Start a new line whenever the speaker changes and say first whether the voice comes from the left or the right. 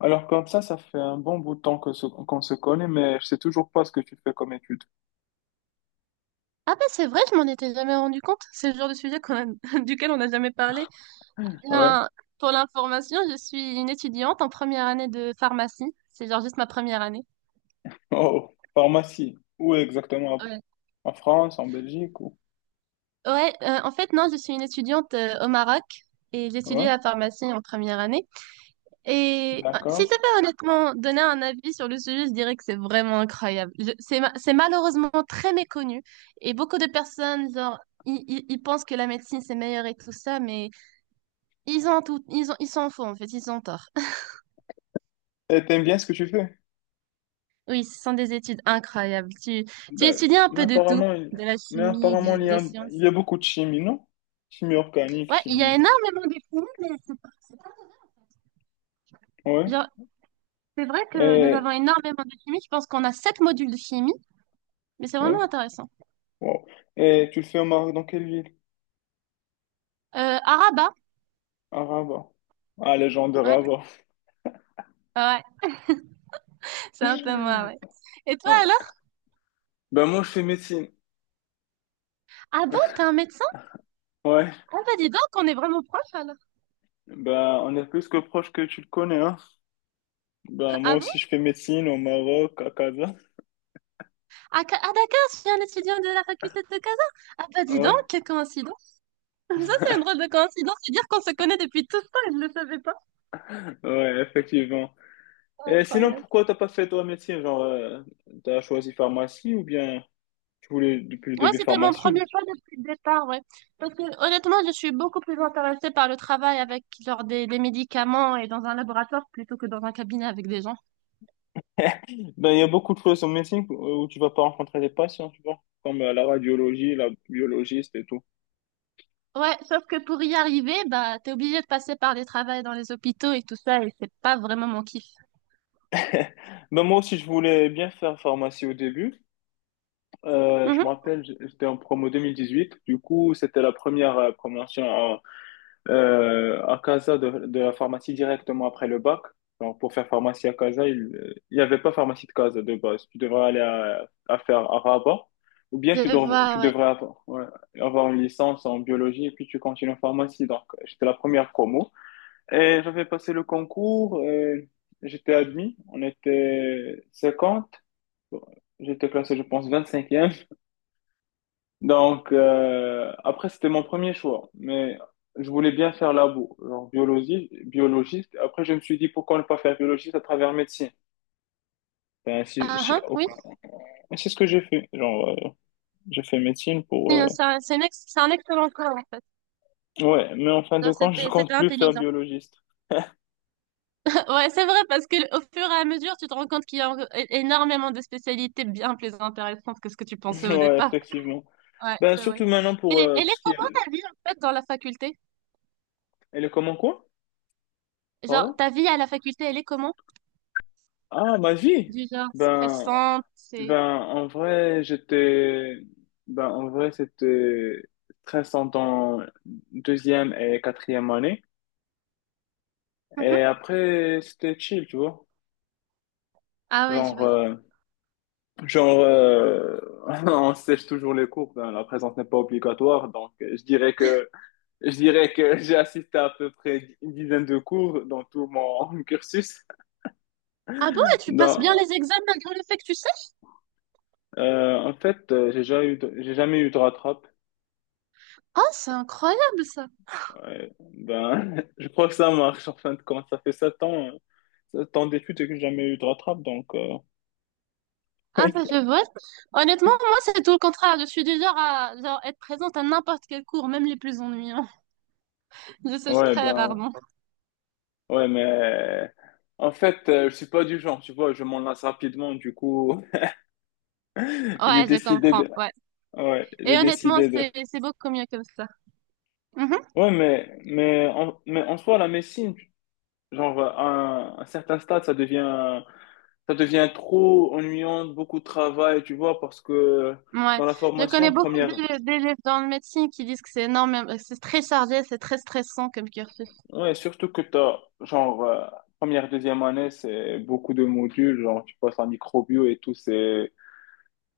left: Alors comme ça fait un bon bout de temps que qu'on se connaît, mais je sais toujours pas ce que tu fais comme étude.
right: Ah ben c'est vrai, je m'en étais jamais rendu compte. C'est le genre de sujet duquel on n'a jamais parlé. Eh
left: Ouais.
right: bien, pour l'information, je suis une étudiante en première année de pharmacie. C'est genre juste ma première année.
left: Oh, pharmacie. Où exactement?
right: Ouais.
left: En France, en Belgique ou...
right: Ouais, en fait, non, je suis une étudiante au Maroc et j'étudie
left: Ouais,
right: la pharmacie en première année. Et si je
left: d'accord.
right: devais honnêtement donner un avis sur le sujet, je dirais que c'est vraiment incroyable. C'est malheureusement très méconnu et beaucoup de personnes, genre, ils pensent que la médecine c'est meilleur et tout ça, mais... Ils ont tout, ils ont, ils s'en font, en fait, ils ont tort.
left: Et t'aimes bien ce que tu fais?
right: Oui, ce sont des études incroyables. Tu
left: D'accord.
right: étudies un peu de tout, de la
left: Mais
right: chimie,
left: apparemment,
right: des
left: il
right: sciences.
left: y a beaucoup de chimie, non? Chimie organique,
right: Ouais, il y a
left: chimie.
right: énormément de chimie, mais c'est pas-
left: Ouais.
right: genre, c'est vrai que nous
left: Et...
right: avons énormément de chimie. Je pense qu'on a sept modules de chimie, mais c'est vraiment
left: Ouais.
right: intéressant.
left: Wow. Et tu le fais au Maroc dans quelle ville?
right: Araba,
left: À Rabat. Ah, les gens de
right: ouais,
left: Rabat.
right: ouais, c'est un peu moi, ouais. Et toi
left: Ouais.
right: alors?
left: Ben moi, je fais médecine.
right: Ah bon, t'es un médecin?
left: Ouais.
right: Ah bah dis donc, on est vraiment proches alors.
left: Ben, on est plus que proche que tu le connais, hein. Ben, moi
right: Ah bon?
left: aussi, je fais médecine au Maroc, à Casa.
right: Ah, d'accord, je suis un étudiant de la faculté de Casa. Ah bah dis donc,
left: Ouais,
right: quelle coïncidence. Ça, c'est une drôle de coïncidence. C'est-à-dire qu'on se connaît depuis tout le temps et je ne le savais pas.
left: ouais, effectivement.
right: C'est
left: Et sinon,
right: incroyable.
left: pourquoi t'as pas fait toi médecine? Genre, t'as choisi pharmacie ou bien tu voulais depuis le
right: Ouais,
left: début
right: c'était mon premier
left: pharmacie?
right: choix depuis le départ, ouais. Parce que honnêtement, je suis beaucoup plus intéressée par le travail avec genre des médicaments et dans un laboratoire plutôt que dans un cabinet avec des gens.
left: Ben, il y a beaucoup de choses en médecine où tu vas pas rencontrer des patients, tu vois, comme la radiologie, la biologiste et tout.
right: Ouais, sauf que pour y arriver, bah, t'es obligé de passer par des travails dans les hôpitaux et tout ça et c'est pas vraiment mon kiff.
left: Ben, moi aussi, je voulais bien faire pharmacie au début.
right: Mhm.
left: Je me rappelle, j'étais en promo 2018. Du coup, c'était la première promotion à Casa de la pharmacie directement après le bac. Donc, pour faire pharmacie à Casa, il n'y avait pas pharmacie de Casa de base. Tu devrais aller à faire à Rabat ou bien
right: Je
left: tu, dev-
right: vois,
left: tu
right: ouais.
left: devrais avoir, ouais, avoir une licence en biologie et puis tu continues en pharmacie. Donc, j'étais la première promo et j'avais passé le concours. J'étais admis. On était 50. J'étais classé, je pense, 25e. Donc, après, c'était mon premier choix, mais je voulais bien faire labo, genre biologie, biologiste. Après, je me suis dit, pourquoi ne pas faire biologiste à travers médecine? Ben,
right: Ah, hein, oui.
left: c'est ce que j'ai fait. Genre, j'ai fait médecine pour...
right: C'est c'est un excellent choix, en fait.
left: Ouais, mais en fin de
right: Genre,
left: compte, je
right: c'était,
left: compte
right: c'était
left: plus faire
right: intelligent.
left: biologiste.
right: Ouais, c'est vrai, parce que au fur et à mesure, tu te rends compte qu'il y a encore énormément de spécialités bien plus intéressantes que ce que tu pensais au
left: Ouais,
right: départ.
left: effectivement.
right: Ouais,
left: Ben,
right: c'est vrai.
left: surtout maintenant pour
right: Et elle
left: tout
right: est
left: ce qui
right: comment
left: est...
right: ta vie, en fait, dans la faculté?
left: Elle est comment quoi?
right: Genre,
left: Pardon?
right: ta vie à la faculté, elle est comment?
left: Ah, ma vie!
right: Du genre
left: Ben,
right: stressante,
left: Ben,
right: c'est...
left: en vrai, j'étais, ben, en vrai, c'était très centre en deuxième et quatrième année. Et
right: Mhm.
left: après, c'était chill, tu vois.
right: Ah ouais, je
left: Genre,
right: vois.
left: euh, genre, on sèche toujours les cours, ben, la présence n'est pas obligatoire. Donc, je dirais que j'ai assisté à peu près une dizaine de cours dans tout mon cursus.
right: Ah bon, et tu passes bien
left: Donc,
right: les examens malgré le fait que tu sèches?
left: en fait, j'ai jamais eu de rattrape.
right: Ah, c'est incroyable, ça.
left: Ouais, ben, je crois que ça marche en fin de compte. Ça fait 7 ans, 7 ans d'études et que j'ai jamais eu de rattrape, donc
right: Ah bah, je vois. Honnêtement, moi, c'est tout le contraire. Je suis du genre à genre, être présente à n'importe quel cours, même les plus ennuyants. Je sèche
left: Ouais,
right: très
left: ben,
right: rarement.
left: ouais, mais en fait, je suis pas du genre, tu vois, je m'en lasse rapidement, du coup, j'ai
right: Ouais, je
left: décidé
right: comprends.
left: de,
right: Ouais.
left: ouais,
right: Et
left: j'ai
right: honnêtement,
left: décidé de,
right: c'est beaucoup mieux comme ça. Mhm.
left: ouais, mais, mais en soi, la médecine, genre, à un certain stade, ça devient trop ennuyant, beaucoup de travail, tu vois, parce que
right: Ouais.
left: dans la
right: Je connais
left: formation,
right: beaucoup
left: première.
right: d'élèves dans le médecine qui disent que c'est énorme, c'est très chargé, c'est très stressant comme cursus.
left: Ouais, surtout que t'as, genre, première, deuxième année, c'est beaucoup de modules, genre, tu passes en microbio et tout, c'est,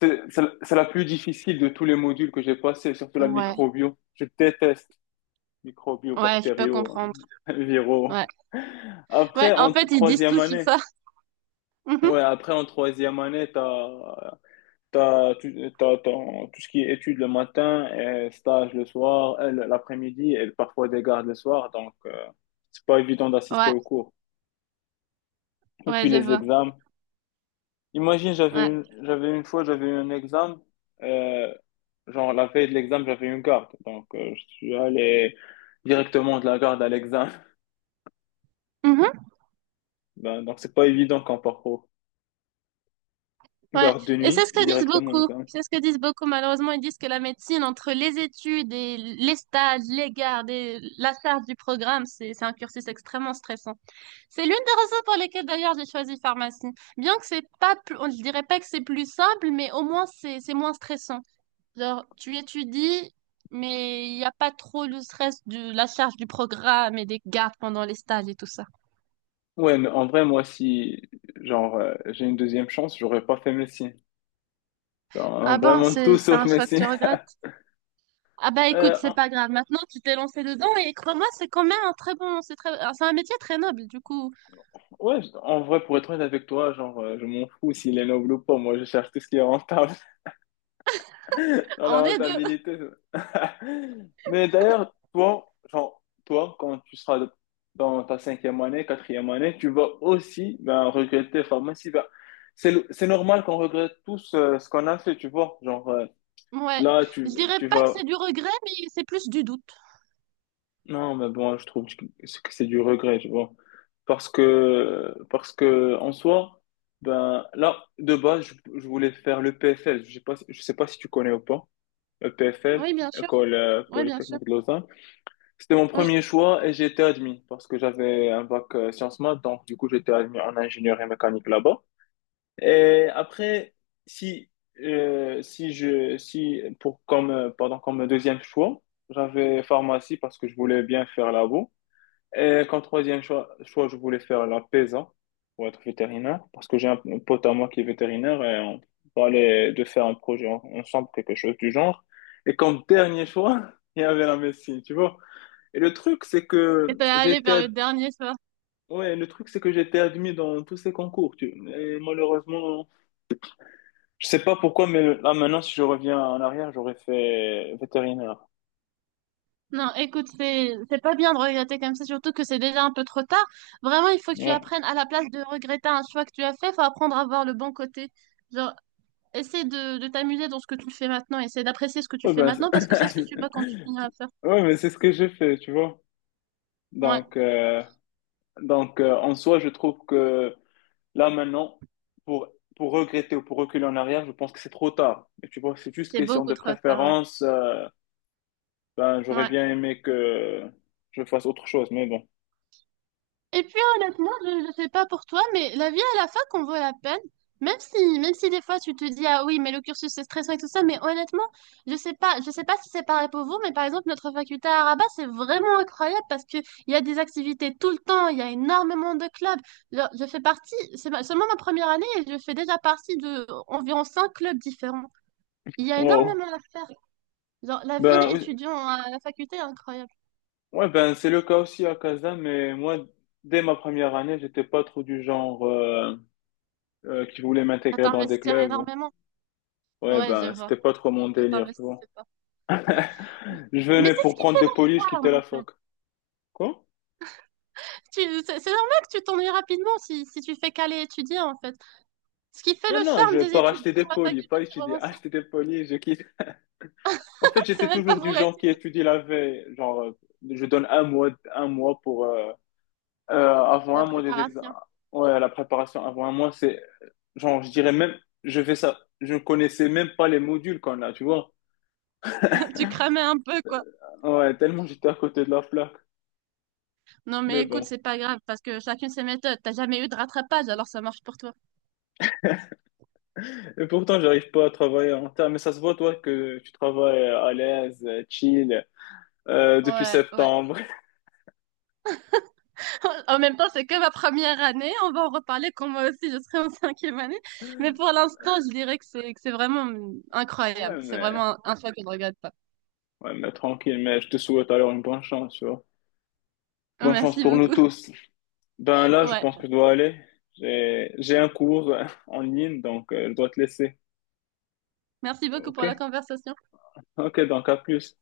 left: c'est, c'est la c'est la plus difficile de tous les modules que j'ai passé, surtout la
right: Ouais.
left: microbio. Je déteste microbio,
right: Ouais, je peux
left: bactériaux,
right: comprendre.
left: viraux.
right: Ouais. Ouais,
left: Après,
right: en
left: en
right: fait, ils disent
left: troisième
right: tous
left: année,
right: ça.
left: ouais,
right: Mhm.
left: après, en troisième année, t'as, t'as, tu- t'as, ton- tout ce qui est études le matin, et stage le soir, et l'après-midi, et parfois des gardes le soir, donc, c'est pas évident d'assister
right: Ouais.
left: aux cours. Et
right: Ouais,
left: puis
right: je
left: les
right: vois.
left: examens. Imagine, j'avais
right: Ouais.
left: une, j'avais une fois, j'avais eu un examen, euh, genre la veille de l'examen, j'avais une garde. Donc, je suis allé directement de la garde à l'examen.
right: Mhm.
left: Ben, donc, c'est pas évident quand parcours
right: Ouais.
left: garde de
right: Et c'est
left: nuit,
right: ce que disent
left: directement à
right: beaucoup.
left: l'examen.
right: C'est ce que disent beaucoup, malheureusement. Ils disent que la médecine, entre les études et les stages, les gardes et la charge du programme, c'est un cursus extrêmement stressant. C'est l'une des raisons pour lesquelles d'ailleurs j'ai choisi pharmacie. Bien que c'est pas plus, on ne dirait pas que c'est plus simple, mais au moins c'est moins stressant. Genre, tu étudies, mais il n'y a pas trop le stress de la charge du programme et des gardes pendant les stages et tout ça.
left: Ouais, mais en vrai, moi, si, genre, j'ai une deuxième chance, j'aurais pas fait Messi. Genre,
right: Ah bon,
left: vraiment tout
right: c'est
left: sauf
right: un choix que
left: Messi.
right: tu regrettes. Ah bah écoute,
left: Euh,
right: c'est
left: en-
right: pas grave. Maintenant, tu t'es lancé dedans et crois-moi, c'est quand même un très bon, c'est très, c'est un métier très noble. Du coup,
left: ouais, en vrai, pour être honnête avec toi, genre, je m'en fous s'il est noble ou pas. Moi, je cherche tout ce qui est rentable, dans la
right: on est deux.
left: rentabilité. Mais d'ailleurs, toi, genre, toi, quand tu seras dans ta cinquième année, quatrième année, tu vas aussi, ben, regretter. Enfin, moi, si. Ben, c'est, c'est normal qu'on regrette tous ce qu'on a fait, tu vois. Genre,
right: Ouais,
left: là,
right: je
left: tu,
right: dirais
left: tu
right: pas que
left: vas...
right: c'est du regret, mais c'est plus du doute.
left: Non, mais bon, je trouve que c'est du regret, tu vois. Parce que en soi, ben, là, de base, je voulais faire le PFL. Je sais pas si tu connais ou pas. Le
right: Oui,
left: PFL,
right: bien sûr.
left: École
right: Oui, bien sûr.
left: Polytechnique de Lausanne. C'était mon
right: Oui.
left: premier choix et j'ai été admis parce que j'avais un bac sciences maths, donc du coup j'étais admis en ingénierie mécanique là-bas. Et après, si, si je, si pour comme, pardon, comme deuxième choix, j'avais pharmacie parce que je voulais bien faire labo. Et comme troisième choix, je voulais faire la PESA pour être vétérinaire parce que j'ai un pote à moi qui est vétérinaire et on parlait de faire un projet ensemble, quelque chose du genre. Et comme dernier choix, il y avait la médecine, tu vois. Et le truc, c'est
right: Et
left: que
right: t'es allé
left: j'étais,
right: vers le dernier soir.
left: ouais, le truc, c'est que j'étais admis dans tous ces concours. Tu... Et malheureusement, je sais pas pourquoi, mais là maintenant, si je reviens en arrière, j'aurais fait vétérinaire.
right: Non, écoute, c'est pas bien de regretter comme ça, surtout que c'est déjà un peu trop tard. Vraiment, il faut que tu
left: Ouais.
right: apprennes à la place de regretter un choix que tu as fait, faut apprendre à voir le bon côté. Genre, essaie de t'amuser dans ce que tu fais maintenant, essaie d'apprécier ce que tu
left: Ouais,
right: fais
left: ben,
right: maintenant parce que c'est ce que tu vas continuer à faire.
left: ouais, mais c'est ce que j'ai fait, tu vois.
right: Ouais,
left: Donc, en soi, je trouve que là maintenant, pour pour regretter ou pour reculer en arrière, je pense que c'est trop tard. Et tu vois, c'est juste
right: c'est
left: question
right: beaucoup
left: de
right: trop tard, ouais.
left: préférence. Ben, j'aurais
right: Ouais.
left: bien aimé que je fasse autre chose, mais bon.
right: Et puis honnêtement, je ne sais pas pour toi, mais la vie à la fac en vaut la peine. Même si des fois tu te dis, ah oui, mais le cursus c'est stressant et tout ça, mais honnêtement, je sais pas si c'est pareil pour vous, mais par exemple, notre faculté à Rabat, c'est vraiment incroyable parce que il y a des activités tout le temps, il y a énormément de clubs. Genre, je fais partie, seulement ma première année et je fais déjà partie de environ 5 clubs différents. Il y a
left: Wow.
right: énormément à faire. Genre, la vie
left: Ben, oui.
right: d'étudiant à la faculté est incroyable.
left: Ouais, ben, c'est le cas aussi à Kazan, mais moi, dès ma première année, j'étais pas trop du genre qui voulait
right: À
left: m'intégrer dans des
right: t'investir
left: clubs.
right: énormément.
left: Ouais,
right: Ouais, je
left: ben,
right: vois.
left: c'était pas trop mon
right: Tu
left: délire, tu
right: t'investis.
left: vois.
right: Ouais. Mais
left: Je venais
right: c'est ce
left: pour
right: qui
left: prendre des polis, je
right: parle,
left: quittais la
right: en
left: fac.
right: fait.
left: Quoi?
right: C'est normal que tu t'ennuies rapidement si tu fais qu'aller étudier, en fait. Ce qui fait
left: Non,
right: le
left: non,
right: charme
left: je
right: des
left: pars
right: études
left: acheter des
right: sur la
left: polis,
right: faculté,
left: pas
right: c'est
left: étudier.
right: vraiment ça.
left: Acheter des polis, je quitte. En fait,
right: C'est
left: j'étais
right: même pas
left: toujours du
right: pour
left: genre qui
right: étudier,
left: étudie la veille. Genre, je donne un mois pour, avant
right: la
left: un mois des
right: préparation.
left: examens. Ouais, la préparation avant un mois, c'est... Genre, je dirais même, je fais ça, je ne connaissais même pas les modules qu'on a, tu vois.
right: Tu cramais un peu, quoi.
left: Ouais, tellement j'étais à côté de la plaque.
right: Non, mais
left: Mais
right: écoute,
left: bon.
right: c'est pas grave, parce que chacune ses méthodes. T'as jamais eu de rattrapage, alors ça marche pour toi.
left: Et pourtant, j'arrive pas à travailler en terre. Mais ça se voit, toi, que tu travailles à l'aise, chill, depuis
right: Ouais, ouais.
left: septembre.
right: En même temps, c'est que ma première année. On va en reparler quand moi aussi, je serai en cinquième année. Mais pour l'instant, je dirais que c'est vraiment incroyable.
left: Ouais,
right: C'est
left: mais,
right: vraiment un choix que je ne regrette pas.
left: ouais, mais tranquille. Mais je te souhaite alors une bonne chance, tu vois. Bonne chance
right: Merci
left: pour nous
right: beaucoup.
left: tous. Ben là, je
right: Ouais.
left: pense que je dois aller. J'ai un cours en ligne, donc je dois te laisser.
right: Merci beaucoup pour la
left: Ok?
right: conversation.
left: Ok, donc à plus.